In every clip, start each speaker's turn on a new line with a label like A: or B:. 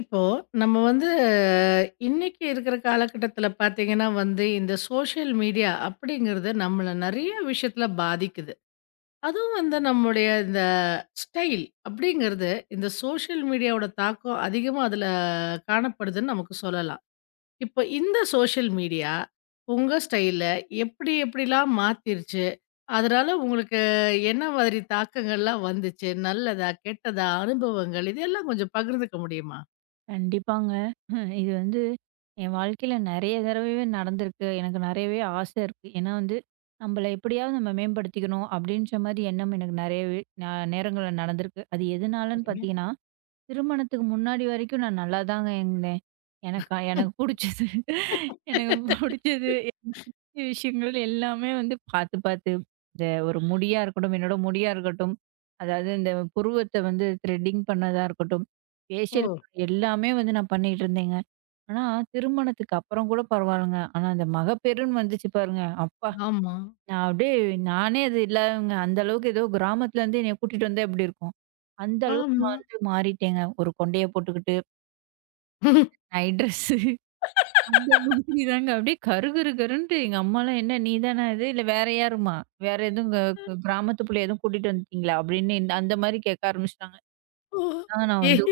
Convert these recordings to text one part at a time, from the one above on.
A: இப்போ நம்ம வந்து இன்னைக்கு இருக்கிற காலகட்டத்துல பாத்தீங்கன்னா வந்து இந்த சோஷியல் மீடியா அப்படிங்கிறது நம்மள நிறைய விஷயத்துல பாதிக்குது. அதுவும் வந்து நம்முடைய இந்த ஸ்டைல் அப்படிங்கிறது இந்த சோஷியல் மீடியாவோட தாக்கம் அதிகமா அதுல காணப்படுதுன்னு நமக்கு சொல்லலாம். இப்போ இந்த சோஷியல் மீடியா உங்க ஸ்டைல எப்படி எப்படிலாம் மாத்திருச்சு, அதனால உங்களுக்கு என்ன மாதிரி தாக்கங்கள்லாம் வந்துச்சு, நல்லதா கெட்டதா, அனுபவங்கள் இதெல்லாம் கொஞ்சம் பகிர்ந்துக்க முடியுமா?
B: கண்டிப்பாங்க. இது வந்து என் வாழ்க்கையில நெறைய தடவைவே நடந்திருக்கு. எனக்கு நெறையவே ஆசை இருக்கு. ஏன்னா வந்து, "நம்பள எப்படியாவது நம்ம மேம்படுத்திக்கணும்." அப்படீன்ற மாரி எண்ணம் எனக்கு நெறையவே நேரங்கள்ல நடந்திருக்கு. அது எதுனாலன்னு
A: சரிங்க.
B: பார்த்தீங்கன்னா, திருமணத்துக்கு முன்னாடி வரைக்கும் நான் நல்லாதாங்க இருந்தேன். எனக்கு புடிச்சது எனக்கு புடிச்சது விஷயங்கள் எல்லாமே வந்து பார்த்து பார்த்து. இந்த ஒரு முடியா இருக்கட்டும், என்னோட முடியா இருக்கட்டும், அதாவது இந்த புருவத்த வந்து த்ரெட்டிங் பண்ணதா இருக்கட்டும்,
A: ஓ!
B: ஃபேஷியல் எல்லாமே வந்து நான் பண்ணிட்டு இருந்தேங்க. ஆனா திருமணத்துக்கு அப்புறம் கூட பரவாயில்லங்க. ஆனா அந்த மகப்பேறுன்னு வந்துச்சு பாருங்க, அப்பா!
A: ஆமா,
B: நான் அப்படியே நானே அது இல்லங்க. அந்த அளவுக்கு ஏதோ கிராமத்துல இருந்து என்னைய கூட்டிட்டு வந்தா எப்படி இருக்கும்? அந்த அளவுக்கு
A: ஆமா.
B: நான் வந்து மாறிட்டேங்க. ஒரு கொண்டைய போட்டுக்கிட்டு, நைட் ட்ரெஸ்ஸு அந்த மாதிரி தாங்க. அப்படியே கரு கரு கருன்ட்டு எங்க அம்மாலாம் "என்ன நீ தானா இது? இல்ல வேற யாரும்மா? வேற எதுவும் க க கிராமத்து புள்ளைய எதுவும் கூட்டிட்டு வந்துட்டீங்களா?" அப்படின்னு இந்த அந்த மாதிரி கேட்க ஆரம்பிச்சுட்டாங்க.
A: ஓ!
B: அதான் நான்
A: ஏ,
B: வந்து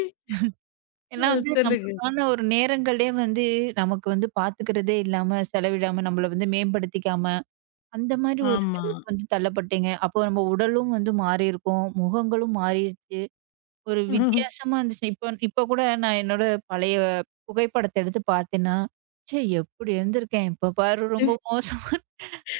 B: ஏன்னா வந்து
A: சொல்லுங்க.
B: நமக்கான ஒரு நேரங்களே வந்து நமக்கு வந்து பாத்துக்கிறதே இல்லாம, செலவிடாம, நம்மள வந்து மேம்படுத்திக்காம அந்த மாரி ஒரு
A: ஆமா.
B: நிலைக்கு வந்து தள்ளப்பட்டீங்க. அப்போ நம்ம உடலும் வந்து மாறியிருக்கும். முகங்களும் மாறிருச்சு. ஒரு வித்தியாசமா இருந்துச்சு. இப்ப இப்ப கூட நான் என்னோட பழைய புகைப்படத்த எடுத்து பார்த்தேன்னா, ச்சே! எப்படி இருந்திருக்கேன். இப்ப பாரு ரொம்ப மோசமா.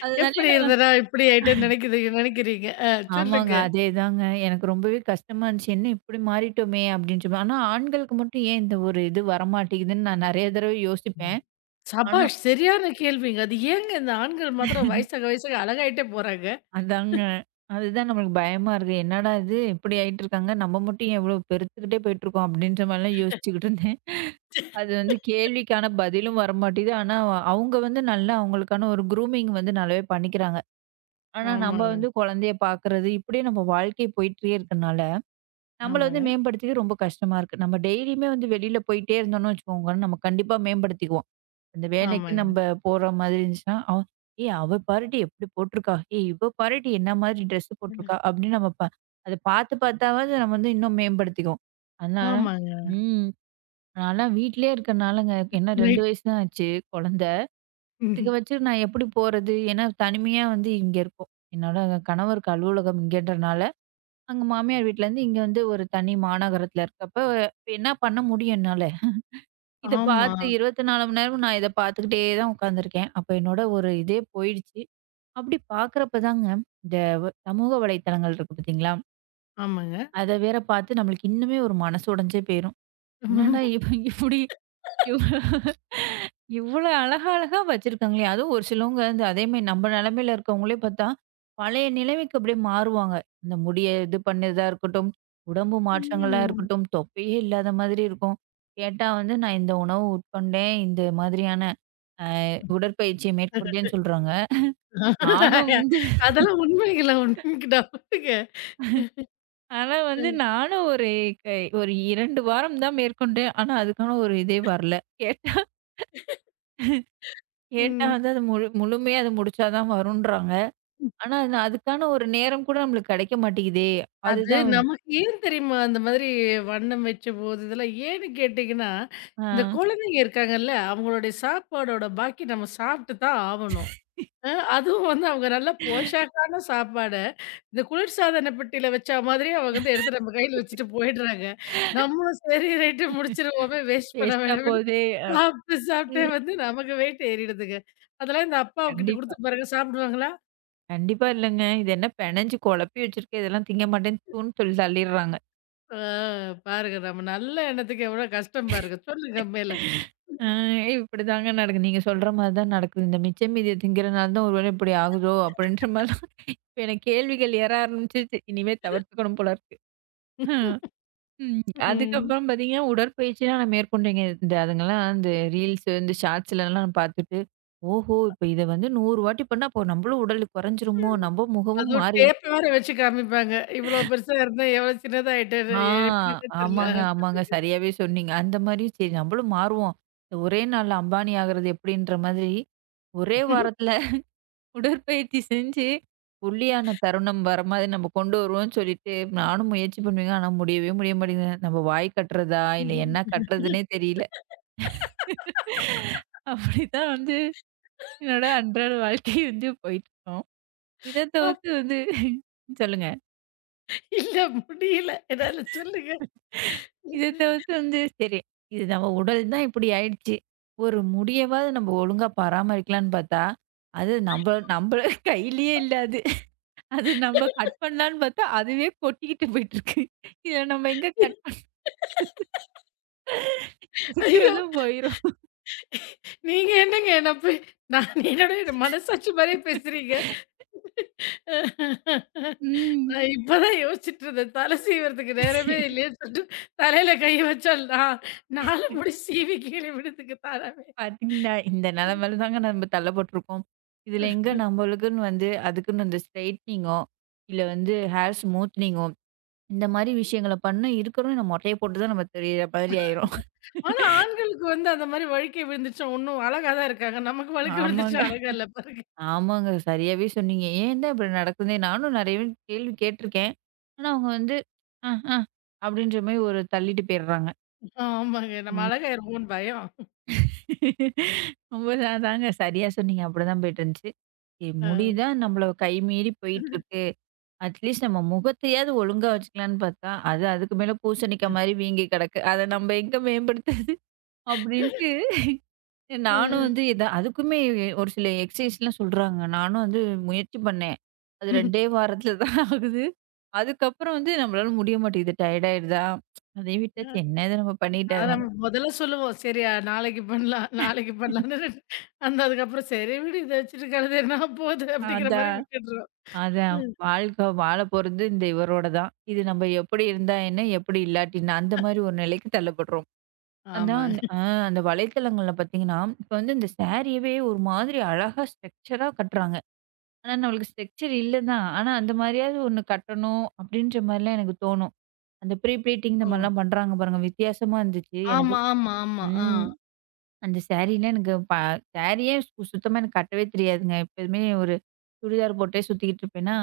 B: அதனாலே
A: எப்படி
B: நான்
A: இருந்தனா இப்படி ஆயிட்டேன்னு நினைக்கிறீங்க நினைக்கிறீங்க. அ,
B: ஆமாங்க.
A: சொல்லுங்க.
B: அதேதாங்க. எனக்கு ரொம்பவே கஷ்டமா இருந்துச்சு. என்ன இப்படி மாறிட்டோமே! அப்படின்னு சொல்லி. ஆனா ஆண்களுக்கு மட்டும் ஏன் இந்த ஒரு இது வரமாட்டேங்குதுன்னு நான் நெறைய தடவை
A: ம்.
B: யோசிப்பேன். ஆனா
A: சபாஷ்! சரியான கேள்விங்க. அது ஏங்க இந்த ஆண்கள் மாத்திரம் வயசாக வயசாக அழகாயிட்டே போறாங்க.
B: அதாங்க. அதுதான் நம்மளுக்கு பயமா இருக்கு. என்னடா இது! இப்படி ஆயிட்டுருக்காங்க. நம்ம மட்டும் ஏன் இவ்வளோ பெருத்துக்கிட்டே போயிட்டுருக்கோம் அப்படின்ற மாரிலாம் யோசிச்சுக்கிட்டு இருந்தேன். அது வந்து கேள்விக்கான பதிலும் வரமாட்டேங்குது. ஆனா அவங்க வந்து நல்லா அவங்களுக்கான ஒரு க்ரூமிங் வந்து நல்லாவே பண்ணிக்கிறாங்க. ஆனா நம்ம
A: ஆமாங்க,
B: வந்து குழந்தைய பார்க்குறது, இப்படியே நம்ம வாழ்க்கை போயிட்டே இருக்கனால, நம்மள வந்து
A: ஆமாங்க,
B: மேம்படுத்திக்க ரொம்ப கஷ்டமா இருக்கு. நம்ம டெய்லியுமே வந்து வெளியில போயிட்டே இருந்தோம்னு வச்சுக்கோங்க, நம்ம கண்டிப்பா மேம்படுத்திக்குவோம். அந்த வேலைக்கு
A: ஆமாங்க,
B: நம்ப போற மாதிரி இருந்துச்சுன்னா, அவ "ஏய்! அவ பாருடி எப்படி போட்டுருக்கா! ஏய்! இவ பாருடி என்ன மாதிரி ட்ரெஸ்ஸு போட்டுருக்கா!" அப்படின்னு நம்ம ப அத பார்த்து பார்த்தாவது நம்ம வந்து இன்னும் மேம்படுத்திக்குவோம். அதனால
A: ஆமாங்க.
B: ம். நான்லாம் வீட்லயே இருக்கனாலங்க என்ன 2
A: ரைட்.
B: வயசு தான் ஆச்சு குழந்தை. இதுக்கு வச்சு நான் எப்படி போறது? ஏன்னா தனிமையா வந்து இங்க இருக்கோம். என்னோட கணவருக்கு அலுவலகம் இங்கன்றனால, அங்க மாமியார் வீட்லருந்து இங்க வந்து ஒரு தனி மாநகரத்துல இருக்கப்ப, இப்ப என்ன பண்ண முடியும் என்னால? இத
A: ஆமா,
B: பார்த்து 24 மணி நேரமும் நான் இத பார்த்துக்கிட்டே தான் உட்காந்துருக்கேன். அப்ப என்னோட ஒரு இதே போயிடுச்சு. அப்படி பார்க்குறப்ப தாங்க, இந்த சமூக வலைத்தளங்கள் இருக்கு பார்த்தீங்களா?
A: ஆமாங்க.
B: அத வேற பார்த்து நம்மளுக்கு இன்னுமே ஒரு மனசு உடைஞ்சே போயிரும். என்னடா இவ இப்படி இவ் இவ்வளோ அழகா அழகா வச்சிருக்காங்களே! அதுவும் ஒரு சிலவங்க வந்து அதேமாரி நம்ம நிலைமையில இருக்கவங்களே பார்த்தா, பழைய நிலைமைக்கு அப்படியே மாறுவாங்க. இந்த முடிய இது பண்ணதா இருக்கட்டும், உடம்பு மாற்றங்களா
A: ம்.
B: இருக்கட்டும், தொப்பையே இல்லாத மாதிரி இருக்கும். கேட்டா வந்து நான் இந்த உணவு உட்கொண்டேன். இந்த மாதிரியான அ உடற்பயிற்சியை மேற்கொண்டேன்னு சொல்றாங்க. நானும் வந்து
A: அதெல்லாம் உண்மைங்களா? உண்மைங்களா?
B: ஆனா வந்து நானும் ஒரு கை ஒரு 2 வாரம் தான் மேற்கொண்டேன். ஆனா அதுக்கான ஒரு இதே வரல. கேட்டா கேட்டா
A: ம்.
B: வந்து அது முழுமையா அது முடிச்சா தான் வரும்ன்றாங்க. ஆனா அது நான் அதுக்கான ஒரு நேரம் கூட நம்மளுக்கு கிடைக்க மாட்டேங்குதே!
A: அது
B: அதுதான் வந்து
A: நமக்கு ஏன் தெரியுமா? அந்த மாதிரி வண்ணம் வைச்சபோது இதெல்லாம் ஏன்னு கேட்டீங்கன்னா,
B: ஆ
A: இந்த குழந்தைங்க இருக்காங்கல்ல, அவங்களுடைய சாப்பாடோட பாக்கி நம்ம சாப்பிட்டு தான் ஆவணும். அ, அதுவும் வந்து அவங்க நல்ல போஷாக்கான சாப்பாட, இந்த குளிர்சாதன பெட்டியில வச்சா மாதிரியே அவங்க வந்து எடுத்து நம்ம கையில வச்சுட்டு போயிடுறாங்க. நம்மளும் சரி ரைட்டு முடிச்சுருவோமே, வேஸ்ட் பண்ண
B: வேஸ்ட்டா
A: வேணாமேன்னு
B: போகுதே! அ
A: சாப்பிட்டு சாப்பிட்டே
B: ம்
A: வந்து நமக்கு வெயிட் ஏறிடுதுங்க. அதெல்லாம் இந்த அப்பாவுக்கிட்ட
B: கண்டிப்பா.
A: குடுத்து பாருங்க, சாப்பிடுவாங்களா?
B: கண்டிப்பா இல்லங்க. இது என்ன பெனஞ்சு குழப்பி வச்சிருக்கு. இதெல்லாம் திங்க மாட்டேன்னு தூன்னு சொல்லி தள்ளிர்றாங்க.
A: அ, பாருங்க நம்ம நல்ல எண்ணத்துக்கு எவ்வளோ கஷ்டம் பாருங்க. சொல்லுங்க மேல.
B: ஆ இப்படிதாங்க நடக்குது. நீங்க சொல்ற மாரி தான் நடக்குது. இந்த மிச்சம் மீதிய திங்கிறனால தான் ஒருவேளை இப்படி ஆகுதோ! அப்படின்ற மாரிலாம் இப்ப எனக்கு கேள்விகள் எழ ஆரம்பிச்சுருச்சு. இனிமே தவிர்த்துக்கணும் போல இருக்கு. ம். ம்.
A: ம்.
B: அதுக்கப்புறம் பார்த்தீங்கன்னா, உடற்பயிற்சிலாம் நான் மேற்கொண்டேங்க. இந்த அதுங்கலாம் இந்த ரீல்ஸு, இந்த ஷார்ட்ஸ்லலாம் நான் பார்த்துட்டு, ஓஹோ! இப்ப இத வந்து 100 வாட்டி பண்ணா, அப்போ நம்மளும் உடல் குறைஞ்சிருமோ! நம்ம முகமும்
A: அதுவும்
B: மாறிரும்.
A: டேப் வேற வச்சு காமிப்பாங்க. இவ்ளோ பெருசா இருந்தேன், எவ்ளோ சின்னதாயிட்டேன்னு
B: ஆ
A: எப்படின்னே தெரியல. ஆ,
B: ஆமாங்க, ஆமாங்க.
A: சொல்லுங்க.
B: சரியாவே சொன்னீங்க. அந்த மாரி சரி நம்மளும் மாறுவோம். இந்த ஒரே நாள்ல அம்பானி ஆகுறது எப்படின்ற மாதிரி, ஒரே வாரத்துல உடற்பயிற்சி செஞ்சு, ஒல்லியான தருணம் வர மாரி நம்ம கொண்டு வருவோம்ன்னு சொல்லிட்டு, நானும் முயற்சி பண்ணுவேங்க. ஆனா முடியவே முடிய மாட்டேங்குதுங்க. நம்ம வாய் கட்டுறதா? இல்ல என்ன கட்டுறதுன்னே தெரியல. அப்படித்தான் வந்து என்னோட அன்றாட வாழ்க்கை வந்து போயிட்டுருக்கும். இத
A: அப்,
B: தவிர்த்து வந்து சொல்லுங்க.
A: இல்ல முடியல. என்னால சொல்லுங்க.
B: இத தவிர்த்து வந்து, சரி இது நம்ம உடல் தான் இப்படி ஆயிடுச்சு. ஒரு முடியவாவது நம்ம ஒழுங்கா பராமரிக்கலான்னு பார்த்தா, அது நம்ப நம்ப கையிலயே இல்ல அது. அது நம்ம கட் பண்ணலான்னு பார்த்தா, அதுவே கொட்டிக்கிட்டு போயிட்டுருக்கு. இத நம்ம எங்க கட்
A: ஐயோ!
B: இருக்கிறதும் போயிரும்.
A: நீங்க என்னங்க என்ன போய், நான் என்னோட மனசாட்சி மாரியே பேசுறீங்க.
B: ம்.
A: நான் இப்பதான் யோசிச்சுட்டு இருந்தேன். தல சீவுறதுக்கு நேரமே இல்லையேன்னு சொல்லிட்டு, தலையில கைய வச்சோம்னா, 4 முடி சீவி கீழ விழுதுக்கு தானாவே.
B: பார்த்தீங்களா? இந்த நிலைமையில தாங்க நம்ம தள்ளப்பட்டுருக்கோம். இதுல எங்க நம்மளுக்குன்னு வந்து, அதுக்குன்னு அந்த ஸ்ட்ரைட்னிங்கோ, இல்ல வந்து ஹேர் ஸ்மூத்னிங்கோ இந்த மாரி விஷயங்கள பண்ணா இருக்கிறவன் நம்ம மொட்டைய போட்டு தான் நம்ம தெரியிற மாதிரி ஆயிரும்.
A: ஆனா ஆண்களுக்கு வந்து அந்த மாரி வழுக்கி விழுந்துச்சா ஒண்ணும் அழகா தான் இருக்காங்க. நமக்கு வழுக்கி
B: ஆமாங்க.
A: விழுந்துச்சா அழகா இல்ல பாருங்க.
B: ஆமாங்க. சரியாவே சொன்னீங்க. ஏன் தான் இப்படி நடக்குதுன்னே நானும் நெறையவே கேள்வி கேட்டுருக்கேன். ஆனா அவங்க வந்து அ, அ அப்படின்ற மாரி ஒரு தள்ளிட்டு போயிடுறாங்க.
A: ஆமாங்க. நம்ம
B: ம்.
A: அழகாயிருவோம்னு பயம்.
B: ரொம்ப அதாங்க சரியா சொன்னீங்க. அப்படிதான் போயிட்டுருந்துச்சு. சரி
A: அ.
B: முடிதா நம்மள கை மீறி போயிட்டுருக்கு. அட்லீஸ்ட் நம்ம முகத்தையாவது ஒழுங்கா வச்சுக்கலான்னு பார்த்தா, அது அதுக்கு மேல பூசணிக்கா மாரி வீங்கி கிடக்கு. அத நம்ம எங்க மேம்படுத்து அப்படின்ட்டு நானும்
A: ம்.
B: வந்து இத அதுக்குமே ஒரு சில எக்ஸர்சைஸ்லாம் சொல்றாங்க. நானும் வந்து முயற்சி பண்ணேன். அது 2டே வாரத்துல தான் ஆகுது. அதுக்கப்புறம் வந்து நம்மளால முடிய மாட்டேங்குது. டயர்ட் ஆயிடுதா? அதையும் விட்டாச்சு. என்ன இத நம்ம பண்ணிட்டு
A: அத நம்ம மொதல்ல சொல்லுவோம். சரி, நாளைக்கு பண்ணலாம், நாளைக்கு பண்ணலாம்ன்னு. அந்த அதுக்கப்புறம் சரி விடு இத வச்சுட்டு கழுத என்ன போது அப்படிங்கிற மாரி
B: அதான்.
A: விட்டுடுறோம்.
B: அதான் வாழ்க்கை வாழ போறது இந்த இவரோட தான். இது நம்ம எப்படி இருந்தா என்ன? எப்படி இல்லாட்டின்னா? அந்த மாரி ஒரு நிலைக்கு தள்ளப்படுறோம்.
A: ஆமா.
B: அதான் அ அந்த வலைத்தளங்கள்ல பார்த்தீங்கன்னா, இப்ப வந்து இந்த சாரியவே ஒரு மாதிரி அழகா ஸ்ட்ரக்சரா கட்டுறாங்க. ஆனா, நம்மளுக்கு ஸ்ட்ரக்சர் இல்ல தான். ஆனா, அந்த மாரியாவது ஒண்ணு கட்டணும் அப்டின்ற மாரிலாம் எனக்கு தோணும். அந்த ப்ரீ ப்ளீட்டிங் இந்த
A: ஓ!
B: மாரிலாம் பண்றாங்க பாருங்க. வித்தியாசமா இருந்துச்சு எனக்கு.
A: ஆமா, ஆமா, ஆமா. ஆ.
B: ம். அந்த சாரீலாம் எனக்கு ப சாரியே சுத்தமா எனக்கு கட்டவே தெரியாதுங்க. எப்போதுமே ஒரு சுடிதார் போட்டே சுத்திக்கிட்டு இருப்பேனா,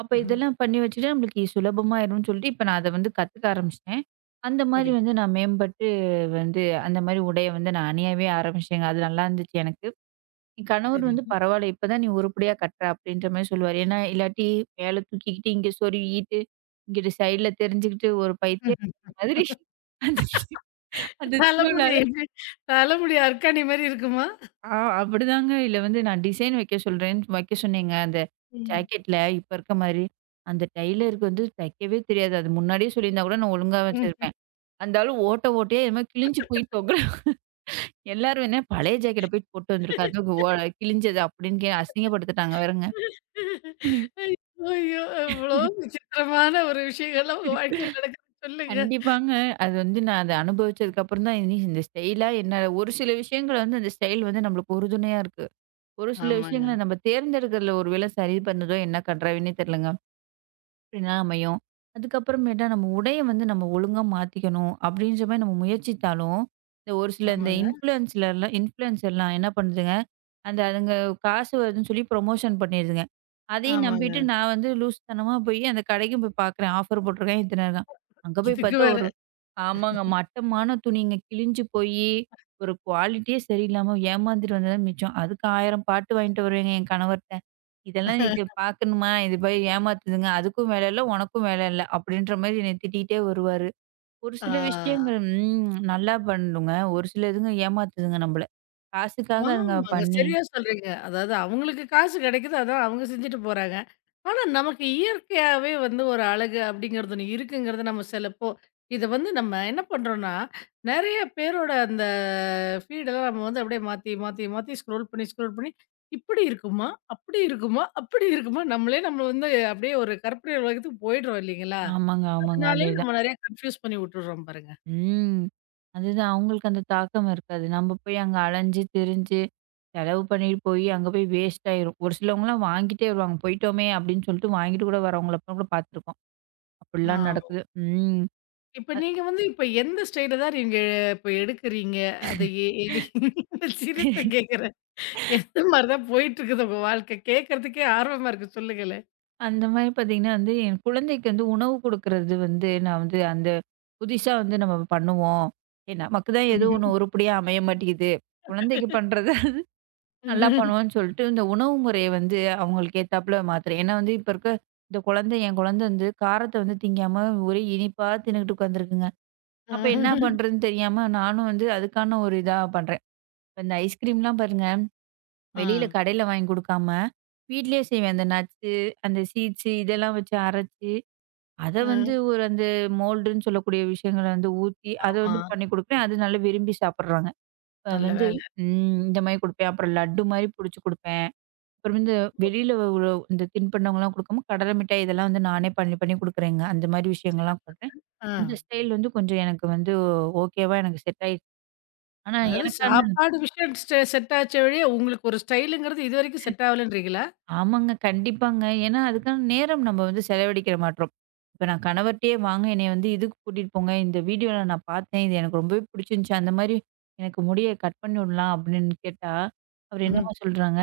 B: அப்ப
A: ஆஹா.
B: இதெல்லாம் பண்ணி வச்சுட்டு நம்மளுக்கு சுலபமாயிரும்னு சொல்லிட்டு, இப்ப நான் அத வந்து கத்துக்க ஆரம்பிச்சுட்டேன். அந்த மாரி
A: சரிங்க,
B: வந்து நான் மேம்பட்டு வந்து அந்த மாரி உடைய வந்து நான் அணியவே ஆரம்பிச்சேங்க. அது நல்லாருந்துச்சு எனக்கு. என் கணவர் வந்து
A: சரிங்க.
B: பரவாயில்ல இப்பதான் நீ உருப்படியா கட்டுற அப்படின்ற மாதிரி சொல்லுவாரு. ஏன்னா இல்லாட்டி மேல தூக்கிக்கிட்டு இங்க சொருகிட்டு, இங்கிட்டு சைடுல தெரிஞ்சுக்கிட்டு ஒரு பைத்திய மாதிரி அந்த அந்த
A: தலைமுடி
B: திருவிழால
A: எப்படி தலைமுடி அர்க்காணி மாரி இருக்குமா?
B: ஆ அப்படிதாங்க. இல்ல வந்து நான் டிசைன் வைக்க சொல்றேன் வைக்க சொன்னேங்க. அந்த
A: ம்.
B: ஜாக்கெட்ல இப்ப இருக்க மாதிரி. அந்த டைலருக்கு வந்து தைக்கவே தெரியாது. அது முன்னாடியே சொல்லியிருந்தா கூட நான் ஒழுங்கா
A: ம்.
B: வச்சிருப்பேன். அந்த ஆளு ஓட்ட ஓட்டையா என்னமோ கிழிஞ்சு போய் தொங்குற எல்லாரும் என்ன பழைய ஜாக்கெட்ட போய் போட்டு வந்திருக்கா. அது ஓ கிழிஞ்சது அப்படின்னு அசிங்கப்படுத்திட்டாங்க வேறங்க.
A: ஐயோ! எவ்வளோ விசித்திரமான ஒரு விஷயங்கள்லாம் உங்க வாழ்க்கையில நடக்குது சொல்லுங்க.
B: கண்டிப்பாங்க. அது வந்து நான் அத அனுபவிச்சதுக்கு அப்புறம் தான் இனி இந்த ஸ்டைலா என்ன ஒரு சில விஷயங்கள் வந்து அந்த ஸ்டைல் வந்து நம்மளுக்கு உறுதுணையா இருக்கு. ஒரு சில
A: ஆமாங்க,
B: விஷயங்கள நம்ம தேர்ந்தெடுக்கிறதுல ஒருவேளை சரி பண்ணுதோ என்ன கண்றாவின்னே தெரியலங்க. அப்படிலாம் அமையும். அதுக்கப்புறமேட்டா நம்ம உடைய வந்து நம்ம ஒழுங்கா மாத்திக்கணும் அப்படின்ற மாரி நம்ம முயற்சித்தாலும், இந்த ஒரு சில இந்த
A: ஆமாங்க,
B: இன்ஃப்ளூயன்சர்லாம் என்ன பண்ணுதுங்க, அந்த அதுங்க காசு வருதுன்னு சொல்லி ப்ரொமோஷன் பண்ணிருதுங்க. அதையும் நம்பிட்டு
A: ஆமாங்க.
B: நான் வந்து லூசுத்தனமா போய் அந்த கடைக்கும் போய் பார்க்குறேன். ஆஃபர் போட்டிருக்கான் இத்தன இருக்கான். அங்க போய்
A: இதுக்கு
B: பார்த்தா
A: வேற.
B: ஒரு ஆமாங்க. மட்டமான துணிங்க கிழிஞ்சு போயி, ஒரு குவாலிட்டியே சரியில்லாம ஏமாந்துட்டு வந்தது தான் மிச்சம். அதுக்கு 1000 பாட்டு வாங்கிட்டு வருவேங்க என் கணவர்ட்ட. இதெல்லாம் நீ இது பார்க்கணுமா? இது போய் ஏமாத்துதுங்க. அதுக்கும் வேலை இல்ல, உனக்கும் வேலை இல்ல. அப்படின்ற மாரி என்னை திட்டிகிட்டே வருவாரு. ஒரு
A: ஆ.
B: சில விஷயங்கள் ம் நல்லா பண்ணுங்க. ஒரு சில இதுங்க ஏமாத்துதுங்க நம்பள. காசுக்காக அதுங்க
A: ஆமாங்க.
B: பண்ணி
A: சரியா சொல்றீங்க. அதாவது அவங்களுக்கு காசு கிடைக்குது. அதான் அவங்க செஞ்சுட்டு போறாங்க. ஆனா, நமக்கு இயற்கையாவே வந்து ஒரு அழகு அப்படிங்கிறது ஒண்ணு இருக்குங்கிறது நம்ம சிலப்போ இத வந்து நம்ம என்ன பண்றோம்னா, நெறைய பேரோட அந்த ஃபீடெல்லாம் நம்ம வந்து அப்படியே மாத்தி, மாத்தி, மாத்தி, ஸ்க்ரோல் பண்ணி, ஸ்க்ரோல் பண்ணி இப்படி இருக்குமா? அப்படி இருக்குமா? அப்படி இருக்குமா? நம்மளே நம்ம வந்து அப்படியே ஒரு கற்பனை உலகத்துக்கு போயிடுறோம் இல்லைங்களா?
B: ஆமாங்க, ஆமாங்க.
A: அதனாலேயே
B: அதேதான்.
A: நம்ம நெறைய கன்ஃப்யூஸ் பண்ணி விட்டுடுறோம் பாருங்க.
B: ம். அதுதான் அவங்களுக்கு அந்த தாக்கம் இருக்காது. நம்ப போய் அங்க அலைஞ்சு, திரிஞ்சு, செலவு பண்ணிட்டு போய் அங்க போய் வேஸ்ட் ஆயிரும். ஒரு சிலவங்கலாம் வாங்கிட்டே வருவாங்க. போயிட்டோமே! அப்படின்னு சொல்லிட்டு வாங்கிட்டு கூட வரவங்கள அப்புறம் கூட பார்த்துருக்கோம். அப்படிலாம்
A: ஆ.
B: நடக்குது. ம்.
A: இப்ப நீங்க வந்து இப்ப எந்த ஸ்டைல தான் நீங்க இப்ப எடுக்குறீங்க? அதை ஏ, ஏ, சீரியஸா
B: அ
A: கேட்குறேன். எந்த மாரி தான் போயிட்டுருக்குது உங்க வாழ்க்கை? கேட்கறதுக்கே ஆர்வமா இருக்கு சொல்லுங்களேன்.
B: அந்த மாரி பார்த்தீங்கன்னா வந்து, என் குழந்தைக்கு வந்து உணவு குடுக்குறது வந்து நான் வந்து அந்த புதுசா வந்து நம்ம பண்ணுவோம். ஏ நமக்கு தான் ஏதோ ஒண்ணு உருப்படியா அமைய மாட்டேங்குது. குழந்தைக்கு பண்றத நல்லா பண்ணுவோம்ன்னு சொல்லிட்டு, இந்த உணவு முறைய வந்து அவங்களுக்கு ஏத்தாப்புல மாத்துறேன். ஏன்னா வந்து இப்ப இருக்க இந்த குழந்தை என் குழந்தை வந்து காரத்த வந்து திங்காம ஒரே இனிப்பா தின்னுகிட்டு உட்காந்துருக்குங்க.
A: ஆ,
B: அப்ப என்ன பண்றதுன்னு தெரியாம நானும் வந்து அதுக்கான ஒரு இதா பண்றேன். இப்ப இந்த ஐஸ்கிரீம்லாம் பாருங்க, வெளியில கடையில வாங்கி குடுக்காம, வீட்லயே செய்வேன். அந்த நட்ஸு, அந்த சீட்ஸு இதெல்லாம் வச்சு அரைச்சு அத
A: ஆ,
B: வந்து ஒரு அந்த மோல்டுன்னு சொல்லக்கூடிய விஷயங்கள வந்து ஊத்தி, அத
A: ஆமா.
B: வந்து பண்ணி குடுப்பேன். அது நல்லா விரும்பி சாப்பிடுறாங்க. அ
A: நல்ல
B: வந்து
A: வேலை.
B: ம் இந்த மாரி குடுப்பேன். அப்புறம் லட்டு மாரி புடிச்சு குடுப்பேன். அப்புறம் வந்து வெளியில உள்ள இந்த தின்பண்டங்கள்லாம் குடுக்காம, கடலை மிட்டாய் இதெல்லாம் வந்து நானே பண்ணி பண்ணி குடுக்குறேங்க. அந்த மாரி விஷயங்கள்லாம் பண்றேன்.
A: ஆ.
B: அந்த ஸ்டைல் வந்து கொஞ்சம் எனக்கு வந்து ஓகேவா எனக்கு செட் ஆயிடுச்சு. ஆனா
A: அதாவது
B: எனக்கான
A: சாப்பாடு விஷயம் ஸ்டெ செட் ஆச்சே ஒழிய, உங்களுக்கு ஒரு ஸ்டைலுங்கிறது இதுவரைக்கும் செட் ஆகலன்றீங்களா?
B: ஆமாங்க. கண்டிப்பாங்க. ஏன்னா, அதுக்கான நேரம் நம்ம வந்து செலவழிக்கிற மாட்றோம். இப்ப நான் கணவர்ட்டயே வாங்க என்னைய வந்து இதுக்கு கூட்டிட்டு போங்க. இந்த வீடியோல நான் பார்த்தேன். இது எனக்கு ரொம்பவே பிடிச்சிருந்துச்சு. அந்த மாரி எனக்கு முடிய கட் பண்ணி விடலாம் அப்படின்னு கேட்டா, அவரு
A: ம்.
B: என்னம்மா சொல்றாங்க?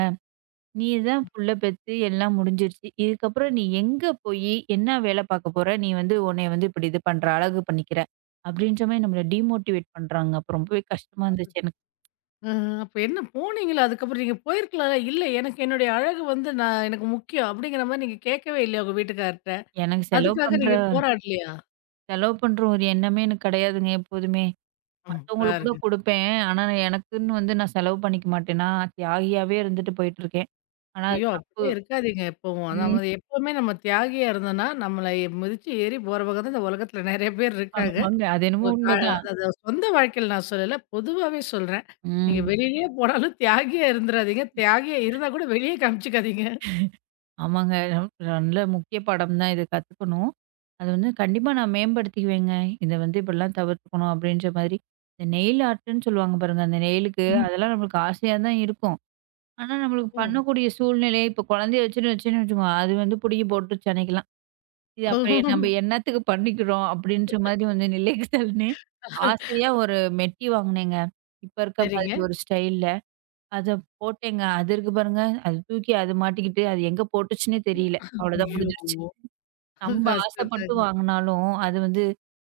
B: "நீ தான் புள்ள பெத்து எல்லாம் முடிஞ்சிருச்சு. இதுக்கப்புறம் நீ எங்க போயி என்ன வேலை பார்க்க போற? நீ வந்து உன்னைய வந்து இப்படி இது பண்ற, அழகு பண்ணிக்கிற." அப்படின்ற மாரி நம்மள டிமோட்டிவேட் பண்றாங்க. அப்ப ரொம்பவே கஷ்டமா இருந்துச்சு எனக்கு.
A: ஆ, அப்ப என்ன போனீங்களா? அதுக்கப்புறம் நீங்க போயிருக்கலாம்ல. "இல்ல எனக்கு என்னுடைய அழகு வந்து நான் எனக்கு முக்கியம்." அப்படிங்கிற மாரி நீங்க கேட்கவே இல்லையா உங்க வீட்டுக்கார்ட்ட?
B: எனக்கு செலவு
A: அதுக்காக
B: பண்ற
A: நீங்க போராடலையா?
B: செலவு பண்ற ஒரு எண்ணமே எனக்கு கிடையாதுங்க எப்போதுமே.
A: ம்.
B: மத்தவங்களுக்கு கூட
A: பாருங்க.
B: குடுப்பேன். ஆனா, நான் எனக்குன்னு வந்து நான் செலவு பண்ணிக்க மாட்டேனா, தியாகியாவே இருந்துட்டு போயிட்டுருக்கேன். ஆனா அது
A: ஐயோ!
B: தப்பு.
A: அப்படியே இருக்காதீங்க எப்பவும்.
B: ம்.
A: நம்ம எப்பவுமே நம்ம தியாகியா இருந்தோம்னா, நம்மள மிதிச்சு ஏறி போறவங்க தான் இந்த உலகத்துல நெறைய பேர் இருக்காங்க.
B: ஆமாங்க. அது என்னமோ
A: உங்க கா,
B: உண்மைதான்.
A: அதாவது சொந்த வாழ்க்கையில நான் சொல்லல. பொதுவாவே சொல்றேன். நீங்க
B: ம்.
A: வெளியிலயே போனாலும் தியாகியா இருந்துராதீங்க. தியாகியா இருந்தா கூட வெளியே காமிச்சுக்காதீங்க.
B: ஆமாங்க. நல்ல முக்கிய பாடம் தான் இது கத்துக்கணும். அது வந்து கண்டிப்பா நான் மேம்படுத்திக்குவேங்க. இத வந்து இப்படிலாம் தவிர்த்துக்கணும் அப்படின்ற மாதிரி. இந்த நெயில் ஆர்ட்ன்னு சொல்லுவாங்க பாருங்க. அந்த நெயிலுக்கு
A: ம்.
B: அதெல்லாம் நம்மளுக்கு ஆசையா தான் இருக்கும். ஆனா, நம்மளுக்கு
A: ஓ!
B: பண்ணக்கூடிய சூழ்நிலை இப்ப குழந்தைய வச்சுன்னு வச்சுன்னு வச்சுக்கோங்க. அது வந்து பிடுங்கி போட்டுருச்சு அன்னைக்கெல்லாம். இது அப்புறம் நம்ம என்னத்துக்கு பண்ணிக்கிறோம் அப்படின்ற மாதிரி வந்து நிலைக்கு தள்ளனே. ஆசையா ஒரு மெட்டி வாங்கினேங்க. இப்ப இருக்க
A: சரிங்க.
B: மாதிரி ஒரு ஸ்டைல்ல. அத போட்டேங்க. அது இருக்கு பாருங்க. அது தூக்கி அது மாட்டிக்கிட்டு அது எங்க போட்டுச்சுன்னே தெரியல. அவ்வளோதான்
A: ஐயோ!
B: முடிஞ்சிருச்சு. நம்ம
A: கஷ்டம்
B: ஆசைப்பட்டு
A: தாங்க.
B: வாங்கினாலும் அது வந்து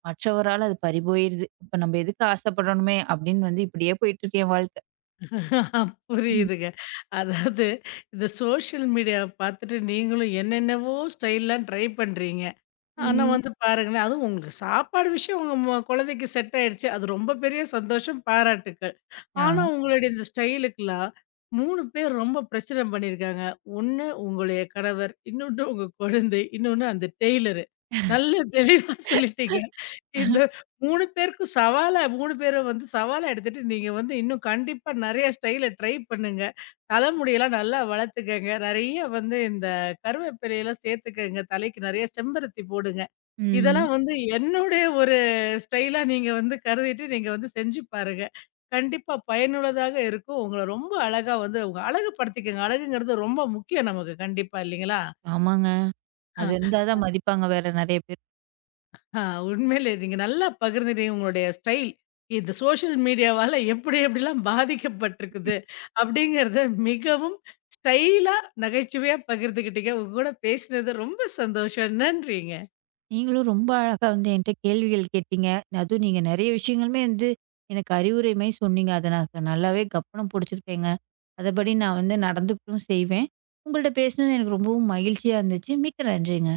B: மற்றவரால அது பறி போயிருது. இப்ப நம்ம எதுக்கு ஆசைப்படணுமே அப்படின்னு வந்து இப்படியே போயிட்டு இருக்கு என் வாழ்க்கை. ம்.
A: புரியுதுங்க. அதாவது இந்த சோஷியல் மீடியாவ பார்த்துட்டு நீங்களும் என்னென்னவோ ஸ்டைல்லாம் ட்ரை பண்றீங்க. ஆனா
B: ம்.
A: வந்து பாருங்களேன், அதுவும் உங்களுக்கு சாப்பாடு விஷயம் உங்க ம குழந்தைக்கு செட் ஆயிடுச்சு. அது ரொம்ப பெரிய சந்தோஷம், பாராட்டுக்கள்.
B: ஆ.
A: ஆனா உங்களுடைய இந்த ஸ்டைலுக்குலாம் 3 பேர் ரொம்ப பிரச்சனை பண்ணியிருக்காங்க. ஒண்ணு உங்களுடைய கணவர், இன்னொன்னு உங்க குழந்தை, இன்னொன்னு அந்த டெய்லரு. நல்ல தெளிவா சொல்லிட்டீங்க. இந்த 3 பேருக்கும் சவாலா 3 பேரும் வந்து சவாலா எடுத்துட்டு நீங்க வந்து இன்னும் கண்டிப்பா நெறைய ஸ்டைல ட்ரை பண்ணுங்க. தலைமுடியெல்லாம் நல்லா வளர்த்துக்கங்க. நெறைய வந்து இந்த கருவேப்பிலையெல்லாம் சேர்த்துக்கங்க. தலைக்கு நெறைய செம்பருத்தி போடுங்க.
B: ம்.
A: இதெல்லாம் வந்து என்னுடைய ஒரு ஸ்டைலா நீங்க வந்து கருதிட்டு நீங்க வந்து செஞ்சு பாருங்க. கண்டிப்பா பயனுள்ளதாக இருக்கும். உங்கள ரொம்ப அழகா வந்து உங்க அழகுபடுத்திக்கங்க. அழகுங்கிறது ரொம்ப முக்கியம் நமக்கு கண்டிப்பா இல்லைங்களா?
B: ஆமாங்க. அது
A: ஆ,
B: இருந்தா தான் மதிப்பாங்க வேற நெறைய பேர்.
A: ஆ, உண்மையிலே நீங்க நல்லா பகிர்ந்துட்டீங்க உங்களுடைய ஸ்டைல். இந்த சோஷியல் மீடியாவால எப்படி எப்படிலாம் பாதிக்கப்பட்டிருக்குது அப்படிங்கிறத மிகவும் ஸ்டைலா நகைச்சுவையா பகிர்ந்துக்கிட்டீங்க. உங்க கூட பேசினது ரொம்ப சந்தோஷம். நன்றிங்க.
B: நீங்களும் ரொம்ப அழகா வந்து என்கிட்ட கேள்விகள் கேட்டீங்க. அதுவும் நீங்க நெறைய விஷயங்களுமே வந்து எனக்கு அறிவுரை மாரி சொன்னீங்க. அத நான் நல்லாவே கப்பனம் புடிச்சுக்கிட்டேங்க. அதபடி நான் வந்து நடந்துக்கவும் செய்வேன். உங்கள்ட்ட பேசினது எனக்கு ரொம்பவும் மகிழ்ச்சியா இருந்துச்சு. மிக்க நன்றிங்க.